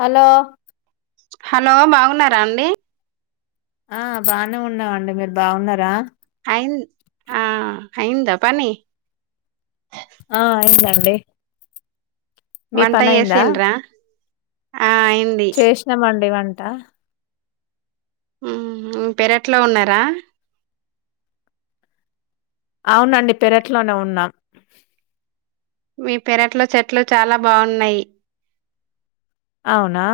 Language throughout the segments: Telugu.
హలో హలో బాగున్నారా అండి ఆ బానే ఉన్నమండి మీరు బాగున్నరా అయిం ఆ అయింద పని ఆ అయిందండి వంట చేసిన్ర చేష్నామండి వన్ టా ఉహు పెరట్లో ఉన్నరా అవునండి పెరట్లోనే ఉన్నాం మీ పెరట్లో చెట్లు చాలా బాగున్నాయి అవునా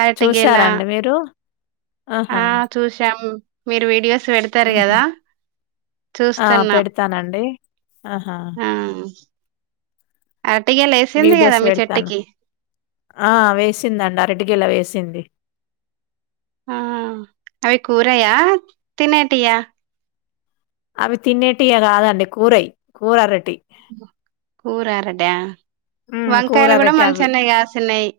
అరటిగెల చూసార అండి మీరు ఆహా ఆ చూసాము మీరు వీడియోస్ పెడ్తారు మ్మ్. కదా ఆ చూస్తున్నాం పెడతానండి ఆహా ఆ అరటిగెల వేసింది కదా వీడియోస్ మీ వేడ్తాను చెట్టుకి ఆ వేసిందండి అరటి గెల వేసింది ఆ అవి కూరయా తినేటియా అవి తినేటియ కాదండి కూరయ్ కూర అరటి కూర అర డా ఉమ్ కూర వంకాయలు కూడా అరటి అవి మంచనే కాసినయి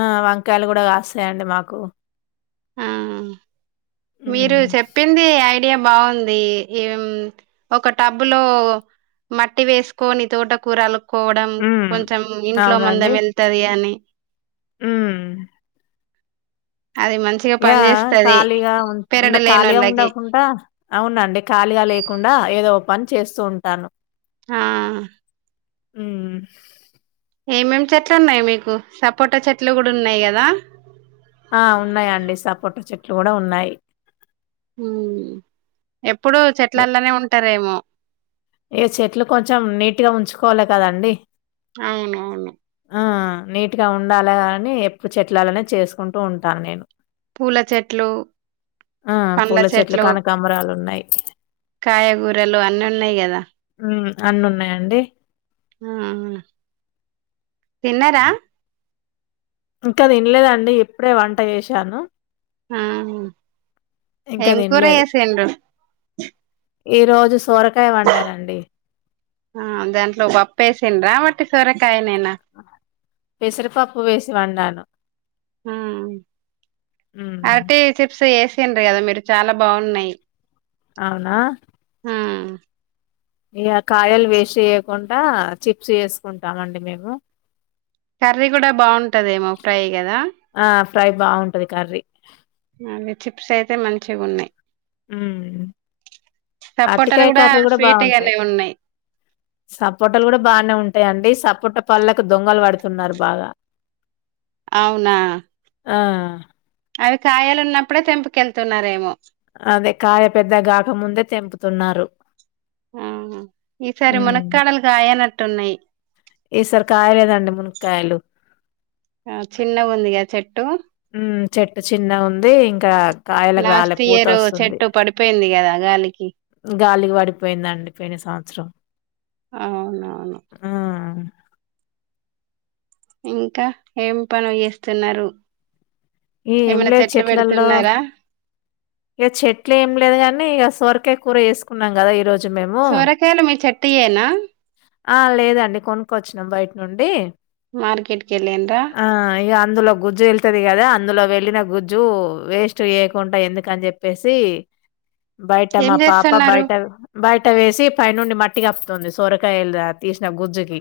ఆ వంకాయిలు కూడా కాస్తాయండి మాకు ఆ మీరు ఉమ్ చెప్పింది ఐ ఐడియా బాగుంది ఇగ ఒక టబ్బు లో మట్టి వేసుకొని తోట కూరలు కోవడం ఉమ్ కొంచం ఇంట్లో మందం వెళ్తది అని మ్మ్ అది మంచిగా యా పని చేస్తది ఖాళీగా ఉ ఉండ పెరడు ఖాళీగా లేనోళ్ళకి ఉండకుండా అవునండి ఖాళీగా లేకుండా ఏదో పని చేస్తూ ఉంటాను ఆ హ్మ్ ఏమేమ్ చెట్లు ఉన్నాయ్ మీకు సపోటా చెట్లు గుడా ఉన్నాయి కదా ఆ ఉన్నాయండి సపోటా చెట్లు కూడా ఉన్నాయ్ మ్ ఎప్పుడు ఎ చెట్లల్లనే ఉంటారేమో ఏ చెట్లు కొంచం నీట్గా ఉంచుకోవాలి కదండి అవునవును ఆ నీట్ గా ఉండాలా గాని ఎప్పుడు చెట్లలనే చేసుకుంటూ ఉంటా నేను పూల చెట్లు ఆ పూల చెట్లు కనకాంబరాలు ఉన్నాయి కాయగూరలు అన్నీ ఉన్నాయి కదా మ్మ్ అన్ని ఉన్నాయండి హ్మ్ తిన్నార ఇంకా తిన్లేదండి ఇప్పుడే వంట చేసాను ఆ ఇంకా ఏం కూర తినలేదు. చేసిండ్రు ఈరోజు సొరక ఆ దాంట్లో పప్పేసిండ్ర వట్ ట్ సొరకాయ పెసరపప్పు వేసి వండాను మ్మ్ హ్మ్. అంటే చిప్స్ ఏ చిండ్రు కదా మీరు చాలా బాగున్నాయి అవునా ఉమ్ ఇగ కాయలు వేసి చేయకుండా చిప్స్ వేసుకుంటామండి మేము కర్రీ కూడా బాగుంటదమో ఫ్రై కదా ఆ ఫ్రై బాగుంటది కర్రీ అవి చిప్స్ అయితే మంచిగా ఉన్నాయి హ్మ్ సపోటాలు అరటికాయ కర్రీ కూడా స్వీట్ బాగుంది గానే ఉన్నాయి సపోటలు కూడా బానే ఉంటాయిండి సప్ పుట్ట పళ్ళకు దొంగలు పడుతున్నారు బాగా అవునా ఆ అవి కాయలు ఉన్నప్పుడే తెంపికెళ్తున్నారేమో అదే కాయ పెద్ద కాగాకముందే తెంపుతున్నారు. ఆ ఈసారి హ్మ్ మునక్కాడలు కాయనట్టు ఉన్నాయి. కాయలు ఆ చిన్నగుందిగా చెట్టు ఊ చెట్టు చిన్నగుంది ఇంకా కాయలకు రాలే లాస్ట్ పూత ఇయర్ వస్తుంది. చెట్టు పడిపోయింది కదా గాలికి గాలికి పడిపోయిందండి పొయిన సంవత్సరం అవునవును ఇంకా ఏం పనులు చేస్తున్నారు. ఏ ఏం ఏమైనా లేదు చెట్లు చెట్లల్లో పెడుతున్నారా ఇక చెట్లు ఏం లేదు గాని ఇక సొరకాయ కూర చేసుకున్నాం కదా ఈరోజు చ్చు మేము సోరకాయలు మీ చెట్టుయేనా ఆ లేదండి కొనుకొచ్చినమ్ బయట నుండి మార్కెట్ కి వెళ్ళిండ్ర ఆ ఇగ అందులో గుజ్జు వెళ్తుది కదా అందులో వెళ్లిన గుజ్జు వేస్ట్ చేయకుంట ఎందు కని చెప్పేసి బయట ఏం మా పాప చేస్తున్నారు బయట బయట వేసి పైనుండి మట్టికప్పుతుంది సొరకాయలు తీసిన గుజ్జుకి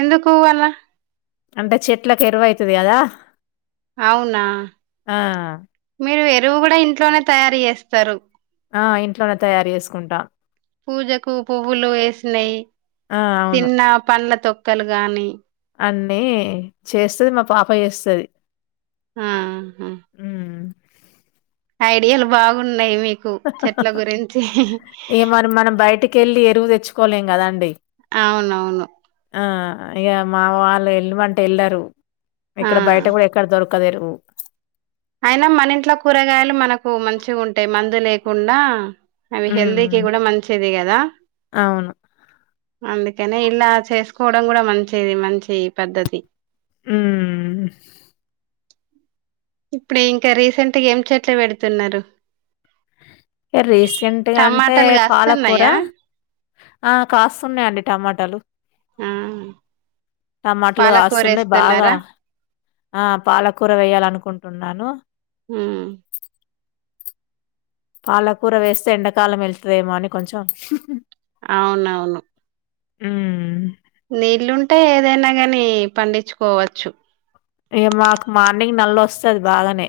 ఎందుకు అలా అంటే చెట్లకు ఎరువయితది కదా అవునా ఆ మీరు ఎరువు కూడా ఇం ఇంట్లోనే తయారు చేస్తారు. ఆ ఇంట్లోనే తయారు చేసుకుంటా పూజకు పువ్వులు వేసినయి ఆ అవును తిన్న పండ్లతో క్కలు గాని అన్నీ చేస్తది మా పాప చేస్తది. ఆహా ఉమ్ ఐడియాలు బాగున్ ఏమని మనం బయటికి వెళ్ళి ఎరువు తెచ్చుకో కోలేం కదండి. అవునవును. ఆ ఇక మా వాళ్ళు వెళ్ళమంటే వెళ్లరు. ఆ ఇక్కడ బయట కూడా ఎక్కడ దొరక్ కదేరువు. అయినా మన ఇంట్లో కూరగాయలు మనకు మంచిగుంటయి మందు లేకుండా అవి హెల్దీకి హ్మ్. కూడా మంచిది కదా అవును. అందుకనే ఇలా చేసుకోవడం కూడా మంచిది మంచి పద్ధతి ఊ ఇప్పుడు ఇంకా రీసెంట్గా ఏం చెట్లు పెడుతున్నరు. రీసెంట్గా అంటే పాలకూర కాస్తున్నాయా ఆ కాస్తున్నాయి అండి టమాటాలు ఆ టమాటాలు పాలకూర కాస్తున్నాయి బాగా వేస్తున్నారా ఆ పాలకూర వేయ్యాలనుకుంటున్నాను ఉమ్ పాలకూర వేస్తే ఎండాకాలం వెళ్తుదేమో అని కొంచెం అవునవును ఉమ్మ్ నీళ్లుంటే ఏదైనా గాని పండిచ్చుకోవచ్చు ఏ మాకు మార్నింగ్ నల్ల వస్తది బాగానే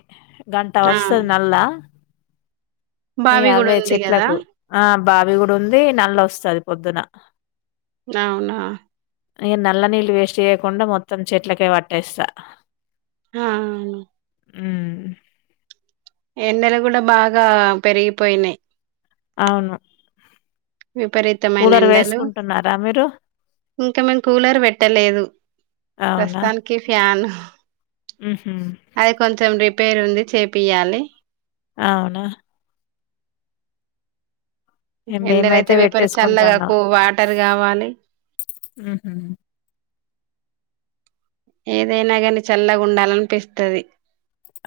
దాంటో ఆ వస్తది నల్ల ఇగ బావి కూడా అవే ఉంది కదా చెట్లకు ఆం బావి కూడా ఉంది నల్ల వస్తది పొద్దున అవునా ఇగ నల్ల నీళ్ళు వేస్ట్ చేయకుండా మొత్తం చెట్లకే పట్టేస్తా ఆ ఉమ్మ్ ఎండలు కూడా బాగా పెరిగిపోయినాయి అవును విపరీతమైన కూలర్ ఎండలు వేసుకుంటున్నారా మీరు ఇంకా మేము కూలర్ పెట్టలేదు అవునా ప్రస్తుతానికి ఫ్యాన్ ఉహు అది కొంచెం రిప్ పేరుంది చేపియ్యాలి అవునా ఇగ ఎండలయితే మేమైతే విపరి చల్లగా పెట్టేసుకుంటాన్నాం కు వాటర్ కావాలి ఊహూ ఏదైనా గాని చల్లగుండాలనిపిస్తది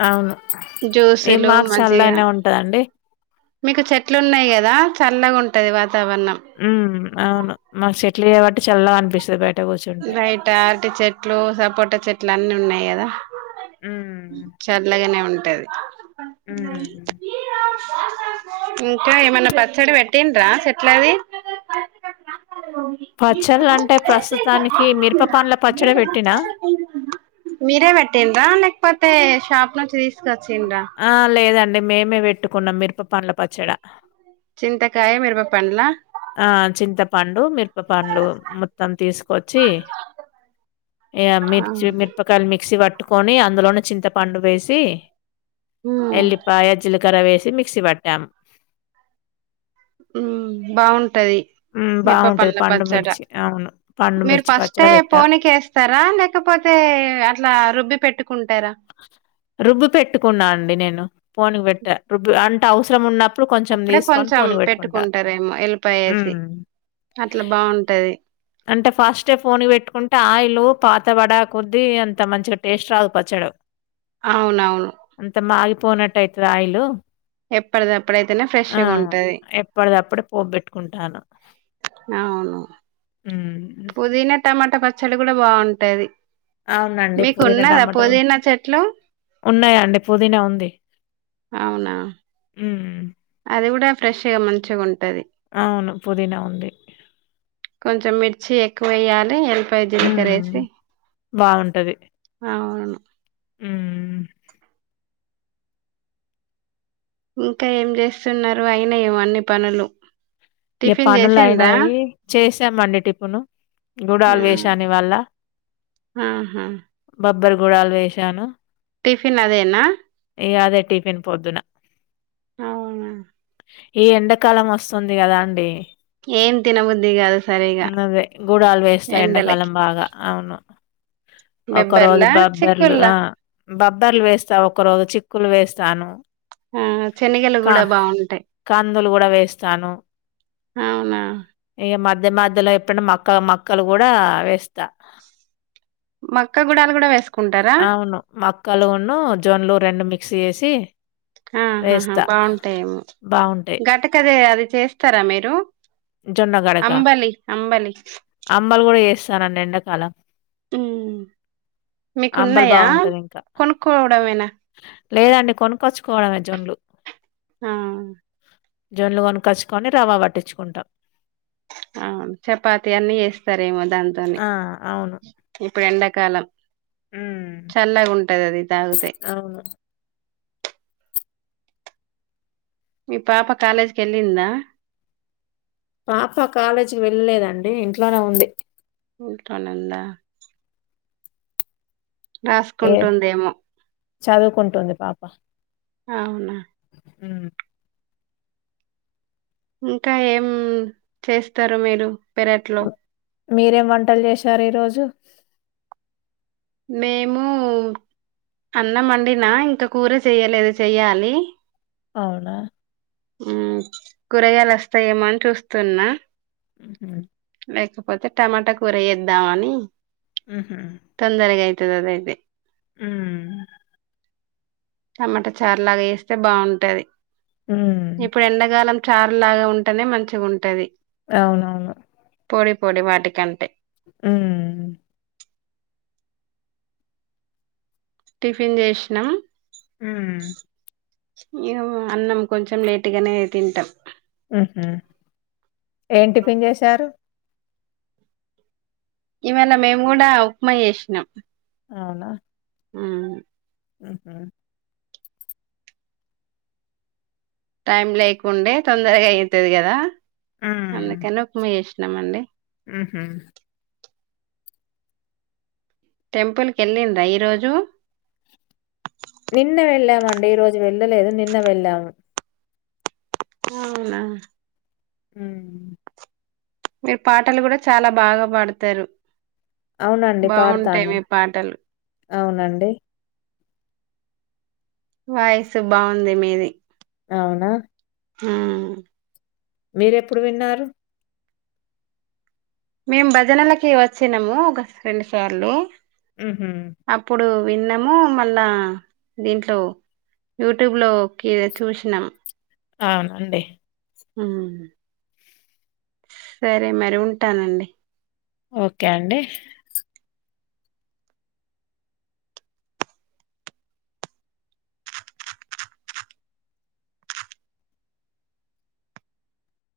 అవును ఇగ జ్యూసులు మాకు మంచిగా చల్లనే ఉంటదండి మీకు చెట్లున్నాయి కదా చల్లగుంటది వా ఉమ్ అవును మా చెట్లు కాబట్టి చల్లగ అనిపిస్తది బే బయట అరటి చెట్లు సపోటా చెట్లన్నీ ఉన్నాయి కదా ఉమ్ చల్లగానే ఉన్ టది అ న ఉమ్ ఇంకా ఏమన్నా పచ్చడి పెట్టిండ్రా చెట్లది పచ్చళ్ళంటే ప్రస్తుత దానికి మిరపపండ్ల పచ్చడి పెట్టినా మీరే పెట్టిండ్రా లేకపోతే షాప్ ల చెస్ ఆ లేదండి మేమే పెట్టుకున్నం మిరప పండ్ల పచ్చడా చింతకాయ మీరప పండ్ల ఆ చింతపండు మిరపపండ్లు మొత్తం తీసుకొచ్చి ఇగ మిర్చి మిర్పకాయాలు మిక్సీ వాట్ ట్టుకొని అందులోనే చింతపండు వేసి ఎల్లిపాయ జిల్ కర వేసి మిక్సీ పట్టం హు బాగుం టది హ్మ్. మిరప బావుంటది పండ్ల పండు పచ్చడ మిర్చి. అవును. పండు మీరు మిర్చి పచ్చడ ఫస్ట్ఏ పెట్టా. పోనీకేస్తారా లేకపోతే అట్లా రుబ్బి పెట్టు రుబ్బి పెట్టుకున్నా అండి నేను ఫోన్ పెట్టా రుబ్బి అన్ టే అవసరం ఉన్న అప్పుడే కొంచెం పెట్టుకుంటారేమో ఎల్లిపాయేసి హ్మ్. అట్లా బాగుంటది అంటే ఫస్ట్ే ఫోనీ పెట్టుకుంటే ఆయిలు పాత వడా కొద్దీ అంత మంచిగా టేస్ట్ రాదు పచ్చడ అవునవును పోనటైతది ఆయిలు ఎప్పటిదప్పుడైతేనే ఆ! ఫ్రెష్గా ఉంటది ఎప్పటిదప్పుడు పోబెట్టుకుంటాను. అవును హ్మ్. పుదిిన టమా మాట పచ్చడ కూడా బాగుంటది అవునండి మీకు పుదీనా ఉన్నదా టమాట పుదీనా చెట్లు ఉన్నాయండి పుదీిన ఉంది అవునా హ్మ్. అదిగుడ ఫ్రెష్ గా మంచిగుంటది అవును పుదీనా ఉంది కొంచెం మిర్చి ఎక్కువ వేయ్యాలి ఎ హు బాగుంటది అవును హు ఇంకా ఏం చేస్తున్నారు అయినయేమొ అన్ని పనులు ఇగ టిఫిన్ పనులు చేసిండ్రా అయినాయి చేసామండి టిప్పును ఆ, గుడాలు వేసాను ఇవ్వాల్ళ ఆహా బోబ్బర్ గుడలు వేసాను టిఫిన్ అదేనా టీఫన్ పోద్దున అవునా ఈ ఎండాకాలం వస్తుంది కదా అండి ఏం తినబుద్ధి కాదు సరిగా గవే గుడాలు వేస్తా ఎండాకాలం బాగా అవును బెబ్బర్ల్లా చికుల్లా బబ్బర్లు వేస్తావు ఒక రోజు చిక్కులు వేస్తాను ఆ శనగలు కా కూడా బాగుండ కందులు కూడా వేస్తాను అవునా ఇగా మధ్య మధ్యలో ఎప్పునా మక్క మక్కలు కూడా వేస్తా మక్క గుడాలు కూడా వేసుకుంటారా కలువును జొన్లు రెండు మిక్స్ చేసి ఆహా హా వేస్తా బాగుంటాయేమో బాగుంటాయి గట్టకదే అది చేస్తారా మీరు జొన్నగడక అంబలి అంబలి అంబలు కూడా వేస్తానండి ఎండాకాలం ఉమ్ అంబలు మీకున్నాయా బాగుంటది ఇంకా కొనుక్కోవడమేనా లేదండి కొనుకచ్చు కోడమి జోన్లు ఆ జొన్లు కొనుకచ్చుకొని రవ్వ పట్టించుకుంటాం ఆ చపాతి అన్ని చేస్తారేమో దాంతోని ఆ అవును ఇప్పుడు ఎండ కలం ఉమ్ చల్లాగా ఉంటది అది తాగుతే అవును మీ పాప కాలేజ్ ఎల్లింద పాప కాలేజీకి వెళ్ళలేదండి ఇంట్లోనే ఉంది ఇంట్లోనే ఉందా ఏ రాసుకుంటుందేమో చదువుకుంటుంది పాప అవునా హ్మ్ ఇంకా ఏం చేస్తరు మీరు పెరట్లో మీరేం వంటలు చేశారు ఈ రోజు మేము అన్నం వండిన ఇంకా కూర చెయ్యలేదు చెయ్యాలి అవునా మ్మ్ కూరగాయలు వస్తాయేమో అని చూస్తున్నా హ్మ్ హు లేకపోతే టమాటా కూర యేద్దామని హ్మ్ హు తొందరగా అయితది అదఅయితే మ్మ్ టమాటా చారు లాగా ఏస్తే బాగుంటది ఉమ్ ఇప్పుడు ఎండాకాలం చార్ లాగా ఉంటేనే మంచిగుంటది అవునవును పొడి పొడి వాటికంటే హుమ్మ్ టిఫిన్ చేసినాం హుమ్మ్ అన్నం కొంచెం లేటుగానే తింటం ఉహు ఏం టిఫిన్ చేసారు ఇవాళ మేము కూడా ఉప్మా చేసినం అవునా ఉమ్ ఆమ్ టైం లేకుండే తొందరగా అయితది కదా ఉమ్ అందుకని ఉక్మ చేసినమండి ఉహు టెంపుల్ కెళ్ళిండ్రా ఈ రోజు నిన్న వెళ్ళామండి ఈ రోజు వెళ్ళలేదు నిన్న వెళ్ళాము అవునా హుమ్మ్ మీరు పాటలు కూడా చాలా బాగా పాడతారు అవునండి బాగుంటాయి పాడతాను మీ పాటలు అవునండి వాయిస్ బాగుంది మీది అవునా హు మీరెప్పుడు విన్నారు మేము భజనలకి వచ్చినము ఒక రెండు సార్లు ఉహు అప్పుడు విన్నాము మళ్ళా దీంట్లో యూట్యూబ్ లోకి చూసినం అవునండి సరే మరి ఉంటానండి ఓకే అండి